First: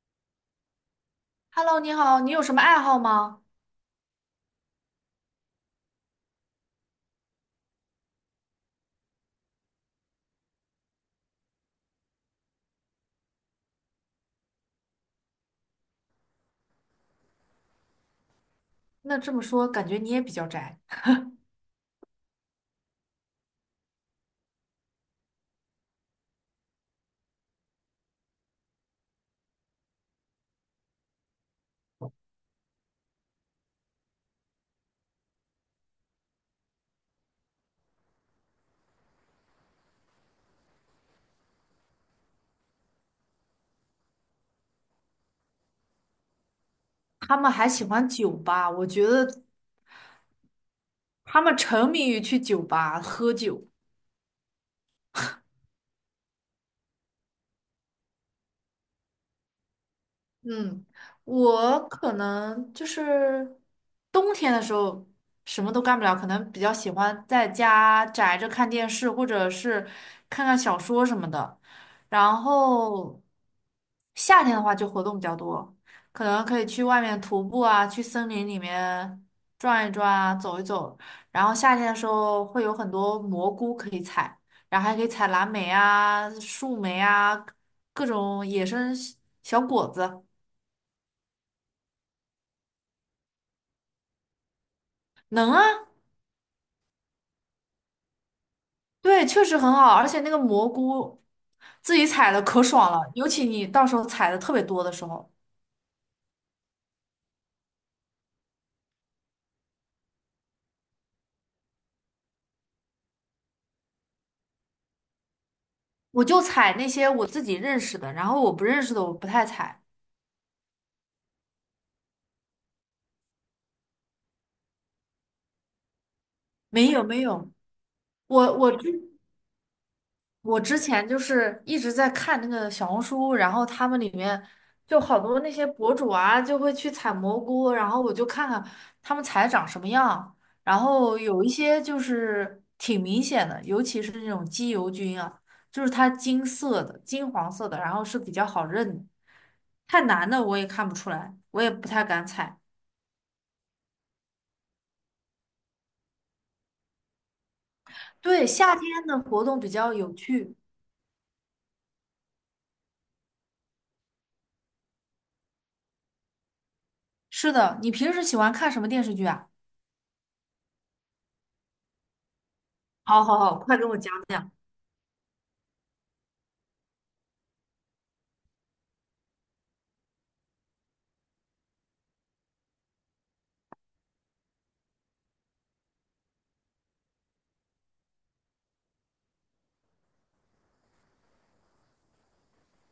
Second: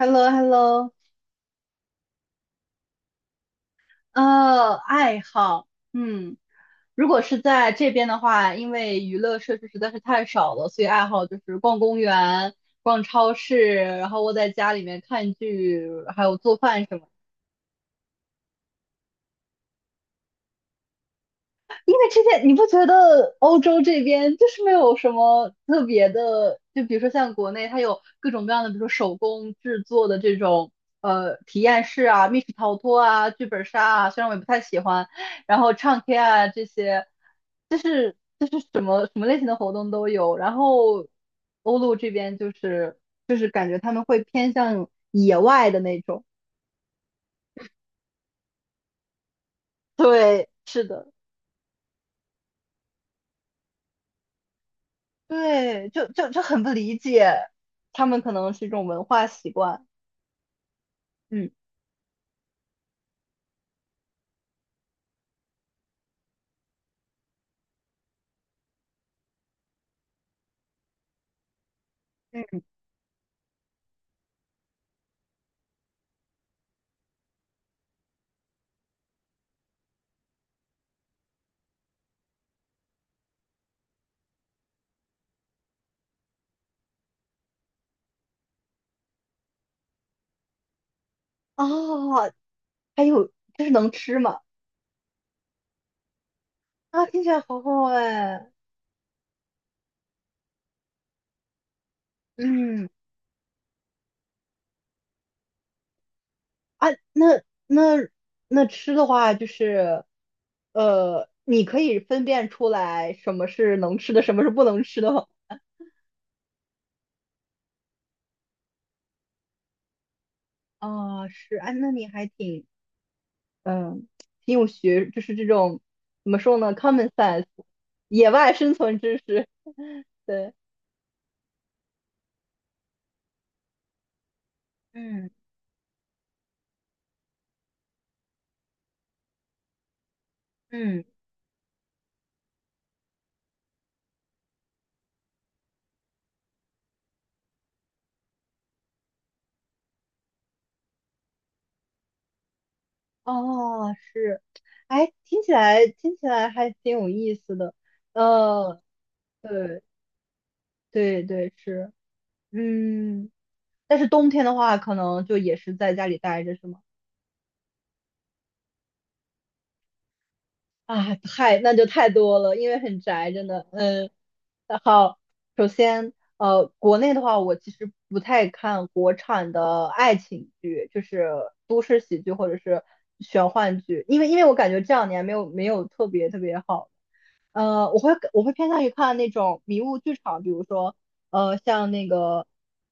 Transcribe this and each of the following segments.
h e l l o h e l l o Hello，你好，你有什么爱好吗？爱好，如果是在这边的话，因为娱乐设施实在是太少了，所以爱好就是逛公园、逛超市，然后窝在家里面看剧，还有做饭什么的。那这么说，感觉你也比较宅。因为之前你不觉得欧洲这边就是没有什么特别的，就比如说像国内，它有各种各样的，比如说手工制作的这种体验式啊、密室逃脱啊、剧本杀啊，虽然我也不太喜欢，然后唱 K 啊这些，就是什么什么类型的活动都有。然后欧陆这边就是感觉他们会偏向野外的那种。他们还喜欢酒吧，我觉得对，是的。他们沉迷于去酒吧喝酒。对，就很不理解，他们可能是一种文化习惯。嗯，嗯，我可能就是冬天的时候什么都干不了，可能比较喜欢在家宅着看电视，或者是看看小说什么的。然嗯，后夏天的话就活动比较多，可能可以去外面徒步啊，去森林里面转一转啊，走一走。然后夏天的时候会有很多蘑菇可以采，然后还可以采蓝莓啊、树莓啊，各种野生小果子。哦，还有就是能吃嘛？能啊，啊，听起来好好哎。对，确实很好，而且那个蘑菇自己采的可嗯，爽了，尤其你到时候采的特别多的时候，啊，那那那吃的话，就是你可以分辨出来什么是能吃的，什么是不能吃的吗？我就采那些我自己认识的，然后我不认识的我不太采。哦，是，哎，那你还挺嗯，挺有学，就是这种怎么说呢没有，common 没 sense，有，野外我我生之存知识。对，我之前就是一直在看那个小红书，然后他们里面就好嗯多那些博主啊，就会去采蘑菇，然后我就看看他们采长什么样，然嗯。后有一些就是挺明显的，尤其是那种鸡油菌啊，就是它金色的、金黄色的，然后是比较好认的太难的我也看不出来，我也不太敢采。哦，是，哎，听起来还挺有意思的。对，夏呃，天的活动比对较有趣。对对，是，嗯，但是冬天的话，可能就也是在家里待着，是吗？是的，你平时喜欢看什么电视剧啊？啊，那就太多了，因为很好宅，好真好，的。快跟我嗯，讲讲。那好。首先，国内的话，我其实不太看国产的爱情剧，就是都市喜剧或者是玄幻剧，因为我感觉这2年没有特别特别好。我会偏向于看那种迷雾剧场，比如说，像那个，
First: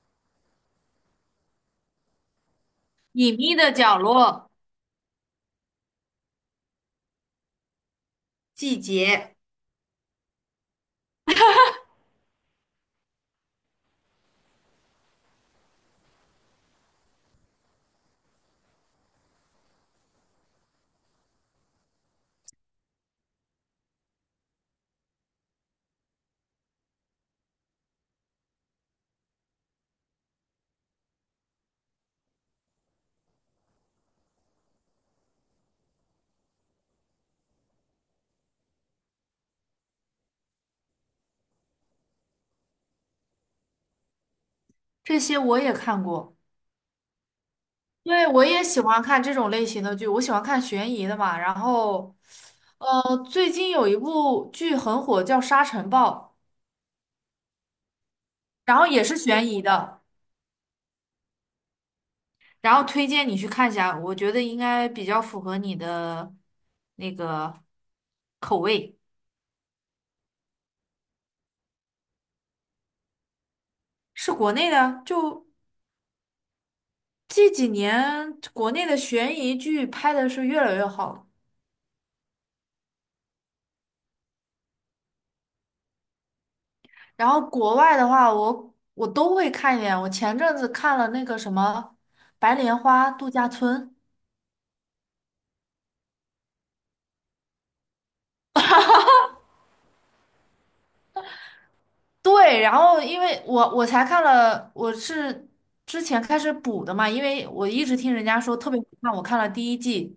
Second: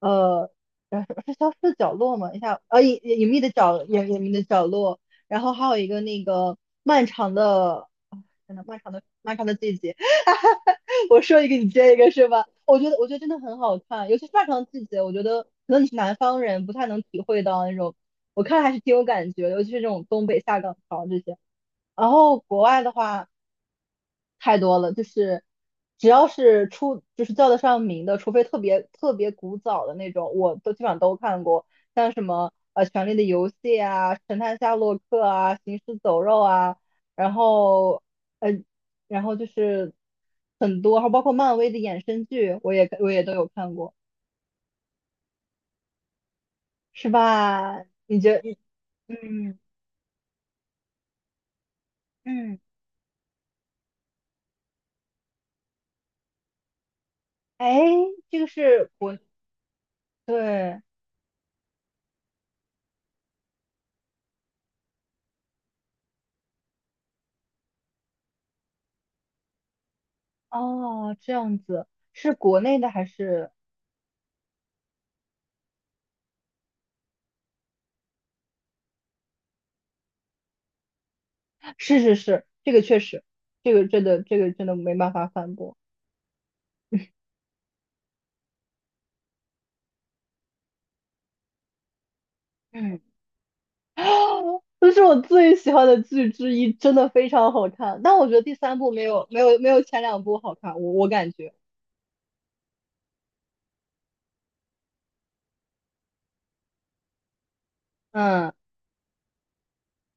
呃，呃是消失的角落嘛，一下，隐秘的角隐秘的落、角落。然后还有一个那个漫长的，真的漫季长的节，漫长的季节，我说一个你接一个是吧？我觉得真的很好看，尤其是漫长的季节。我觉得可能你是南方人，不太能体会到那种，我看还是挺有感觉的，尤其是这种东北下岗潮这些。然后国外的话。太多了，就是只要是就是叫得上名的，除非特别特别古早的那种，我都基本上都看过。像什么《权力的游戏》啊，《神探夏洛克》啊，《行尸走肉》啊，然后嗯，然后就是很多，还有包括漫威的衍生剧，我也都有看过。这些我也看过。是吧？你对，觉我得？也喜欢看这种嗯类型的剧，我喜欢看悬疑的嘛。然后，嗯，最近有一部剧很火，叫《沙尘暴》，哎，这个然后是也是国，悬疑的，对，然后推荐你去看一下，我觉得应该比较符合你的那个口味。哦，这样子，是国内的还是？是国内的，就这几年国内的悬疑剧拍的是越来越好。是是是，这个确实。这个真的没办法反驳。然后国外的话，我都会看一点。我前阵子看了那个什么《白莲嗯，花度假村》，啊，这是我最喜欢的剧之一，真的非常好看。但我觉得第三部没有前两部好看，我感觉。对，然后因为我才看了，我是之前开始补的嘛，因为我一直听人家嗯，说特别好看，我看了第一季，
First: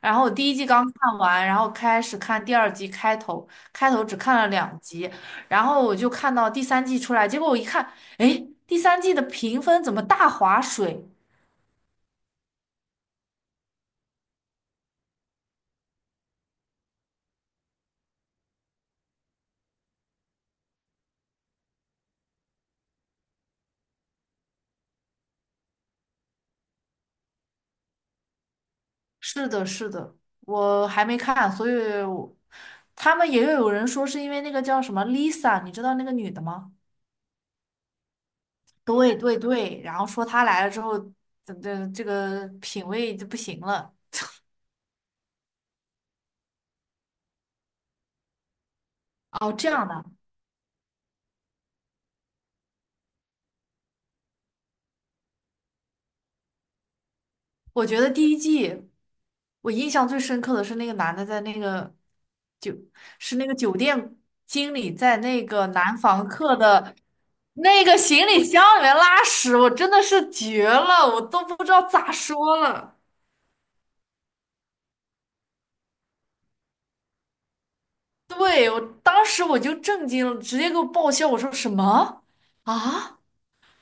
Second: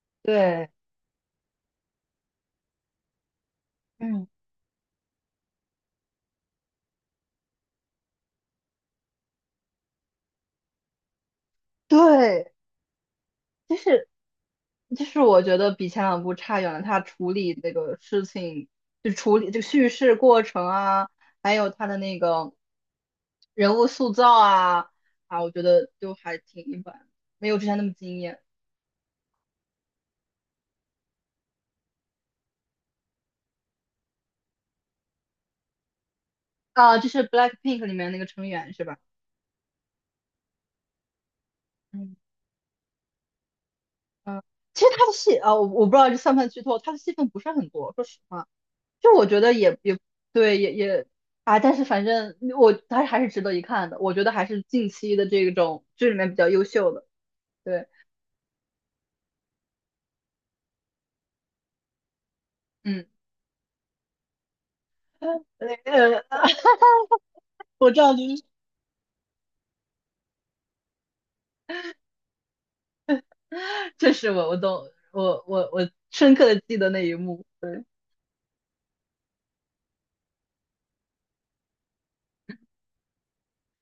然后我第一季对，刚看完，然后开始看第二季开头，开头只嗯，看了2集，然后我就看到第三季出来，结果我一看，哎，第三季的评分怎么大划水？对。就是就是我觉得比前两部差远了。他处理这个事情，就处理这个叙事过程啊，还有他的那个人物塑造啊，我觉得就还挺一般，没有之前那么惊艳是的，是的，我还没看，所以我他们也有人说是因为那个叫什么 Lisa,你知道那个女的吗？啊。就是 BLACKPINK 里面那个成员是吧？对对对，然后说她来了之后，这这这嗯，个品味就不行了。嗯，其实他的戏啊，我不知道这算不算剧透，他的戏份不是很多，说实话。就我觉哦，得这也样也的，对，也啊，但是反正我他还是值得一看的，我觉得还是近期的这种剧里面比较优秀的。我对。觉得第一季我印象最深刻的是那个男的在那个酒，嗯。是那个酒店经理在那个呃，男呃 房客 的那我个知道行您，李箱里面拉屎，我真的是绝了，我都不知道咋说了。这是我懂，我深刻的记得那一幕。对，对，我当时我就震惊了，直接给我爆笑。我说什么啊？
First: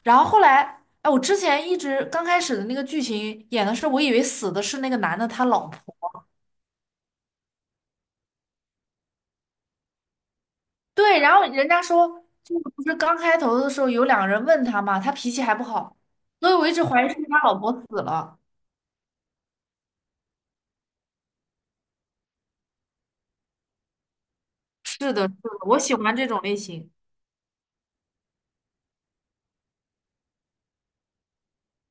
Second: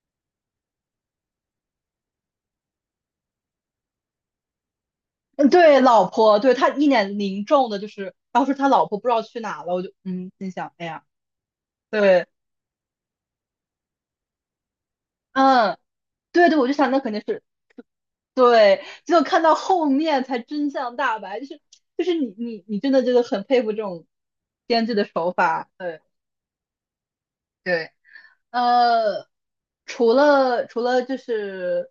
然后后来，哎，我之前一直刚开始的那个剧情演的是，我以为死的是那个男的他嗯，老对，老婆。婆。对他一脸凝重的，就是当时他老婆不知道去哪了，我就心想，哎呀。对，然后人家说，对，就是不是刚开头的时候有2个人问他嘛，他脾气还不嗯，好，对所以对，我我一就直想那怀疑肯是不定是他是。老婆死了。对，只有看到后面才真相大白，就是你真的就是很佩服这种编剧是的的，是手的，法。我喜对欢这种类型。对。呃，除了就是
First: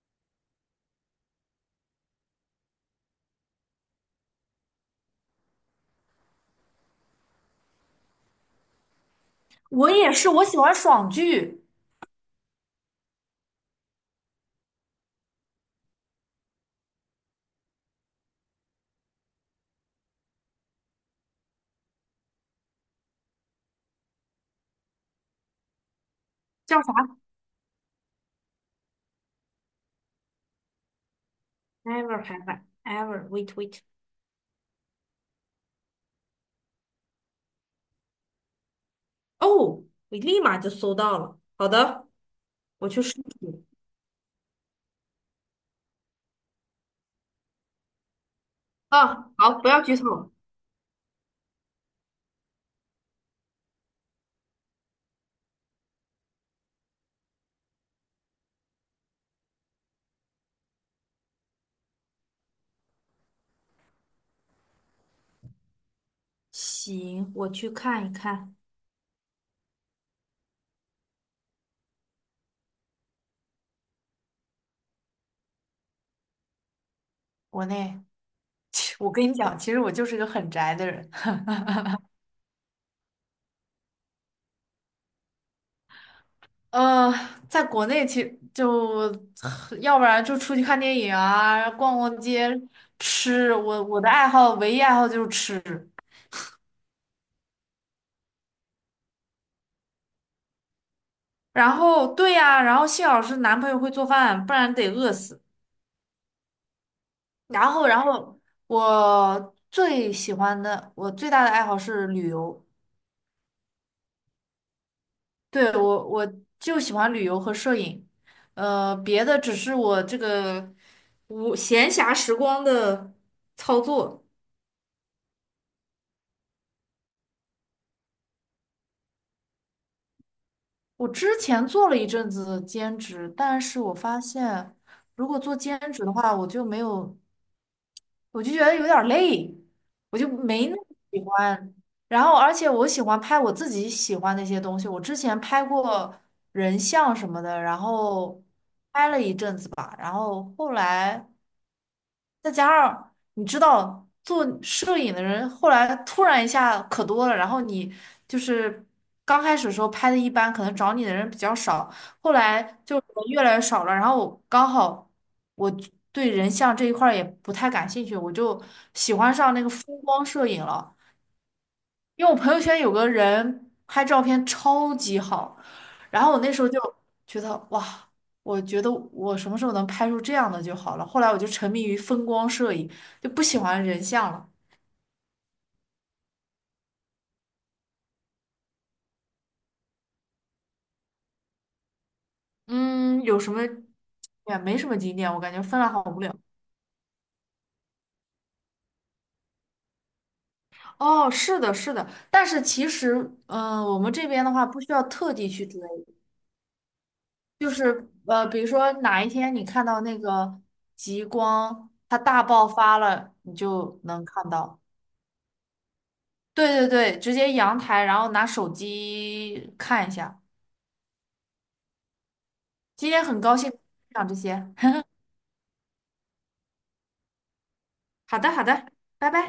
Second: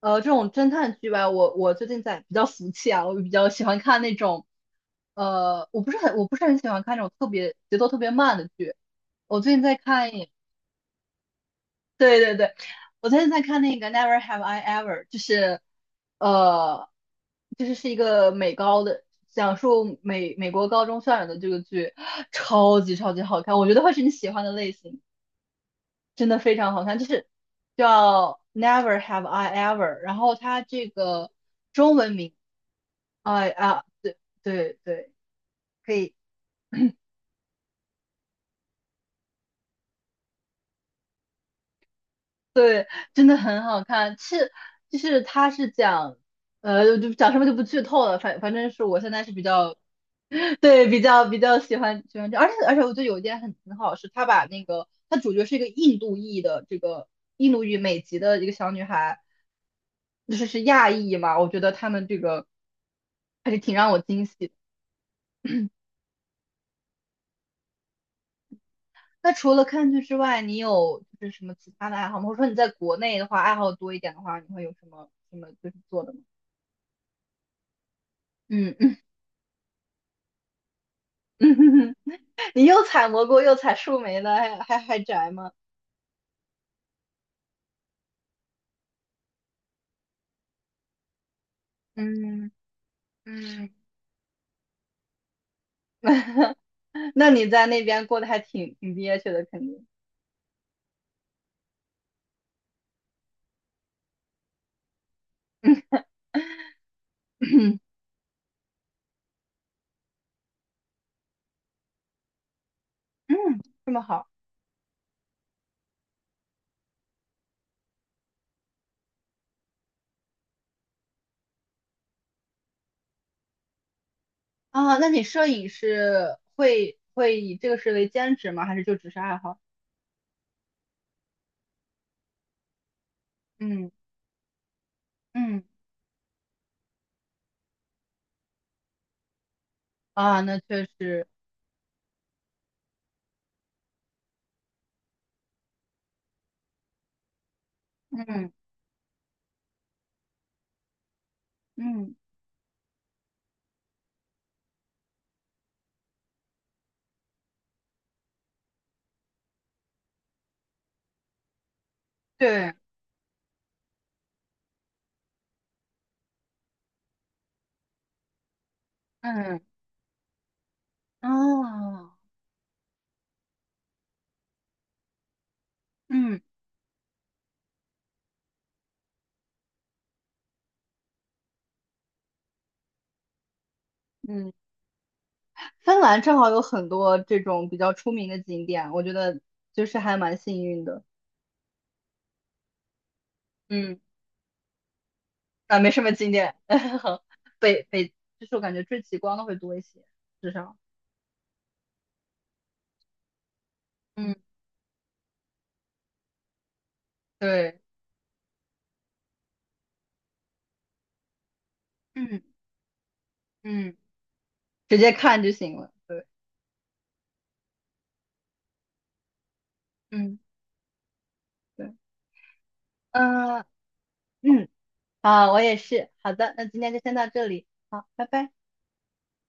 这种侦探剧吧，我最近在比较俗气啊，我比较喜欢看那种我不是很喜欢看那种特别节奏特别慢的剧。我最近在我看。也是，我喜欢爽剧，对对对，我最近在看那个《Never Have I Ever》，就是呃，就是是一个美高的，讲述美国高中校园的这个剧，超级超级好看，我觉得会是你喜欢的类型，真的非常叫好啥看。就是叫《Never Have I Ever》，然后它这个中文？Never 名，have I ever. 哎 Wait, wait. 啊，对对对，可以。哦，我立马就搜到了。好的。对，我去试真的很试。好看。是。就是它是讲，就讲什么就不剧透了。反正是我现在啊，是比好，不较。要剧透。对，比较喜欢这，而且我觉得有一点很好，是他把那个他主角是一个印度裔的这个印度裔美籍的一个小女孩，就是是亚裔嘛。我觉得他们这个还是挺让我惊喜的。行，我去看一看。那除了看剧之外，你有就是什么其他的爱好吗？或者说你在国内的话，爱好多一点的话，你会有什么什么就是做的吗？国内，嗯 嗯嗯。我跟你讲，其实我就是个很宅的人。你又采蘑菇又采树莓的，还宅吗？呃，在国内其实就，要不然就出去看电影啊，逛逛街，嗯，吃。嗯 我我的爱好，唯一爱好就是吃。那你在那边过得还挺憋屈的，肯定。然后，对呀、然后幸好是男朋友会做饭，不然得饿死。然后，然后我最喜欢的，我最大的爱好是旅游。嗯，这么好对，我就喜欢旅游和摄影，别的只是我这个无闲暇时光的操作。啊？那你摄影是会以这个事为兼职吗？还是就只是爱好？我之前做了一阵子兼职，但是嗯我发现，如果做嗯兼职的话，我就没有，我就觉得有点儿累，我就啊，那没那么确喜实。欢。然后，而且我喜欢拍我自己喜欢的一些东西。我之前拍过人像什么的，然后嗯拍了一阵子吧，然后后来。嗯，再加上你知道，做摄影的人后来突然一下可多了，然后你就是刚开始的时候拍的一般，可能找你的人比较少，后来对，就人越来越少了。然后我刚好我对人像这一块儿也不太感兴趣，我就喜欢上嗯那个风光摄影了。啊，因为我朋友圈有个人拍照片超级好，然后我嗯那时候就觉得哇，我觉得我什么时候能拍出这样的就好了。后来我就沉迷于风光摄影，就不喜欢人像了。嗯，芬兰正好有很多这种比较出名的景点，我觉得就是还蛮幸运的。嗯，有什么嗯。也没什么景点，我感觉啊，芬没兰什好么无经聊。验，北北就是我感觉追极光的会多一些，至少。哦，是的，是的，但是其实，嗯、我们这嗯边的话不需要特地去追，就对，是比如说哪一天你看到那个极光它嗯大爆发了，你嗯，就能看到。直接看就行了。对，对对对，直接阳台，然后拿手机看一嗯，下。对，今天很高嗯兴讲这嗯。些。好，我也是，好的，那今天就先到这里，好，拜 好的，拜。好的，拜拜。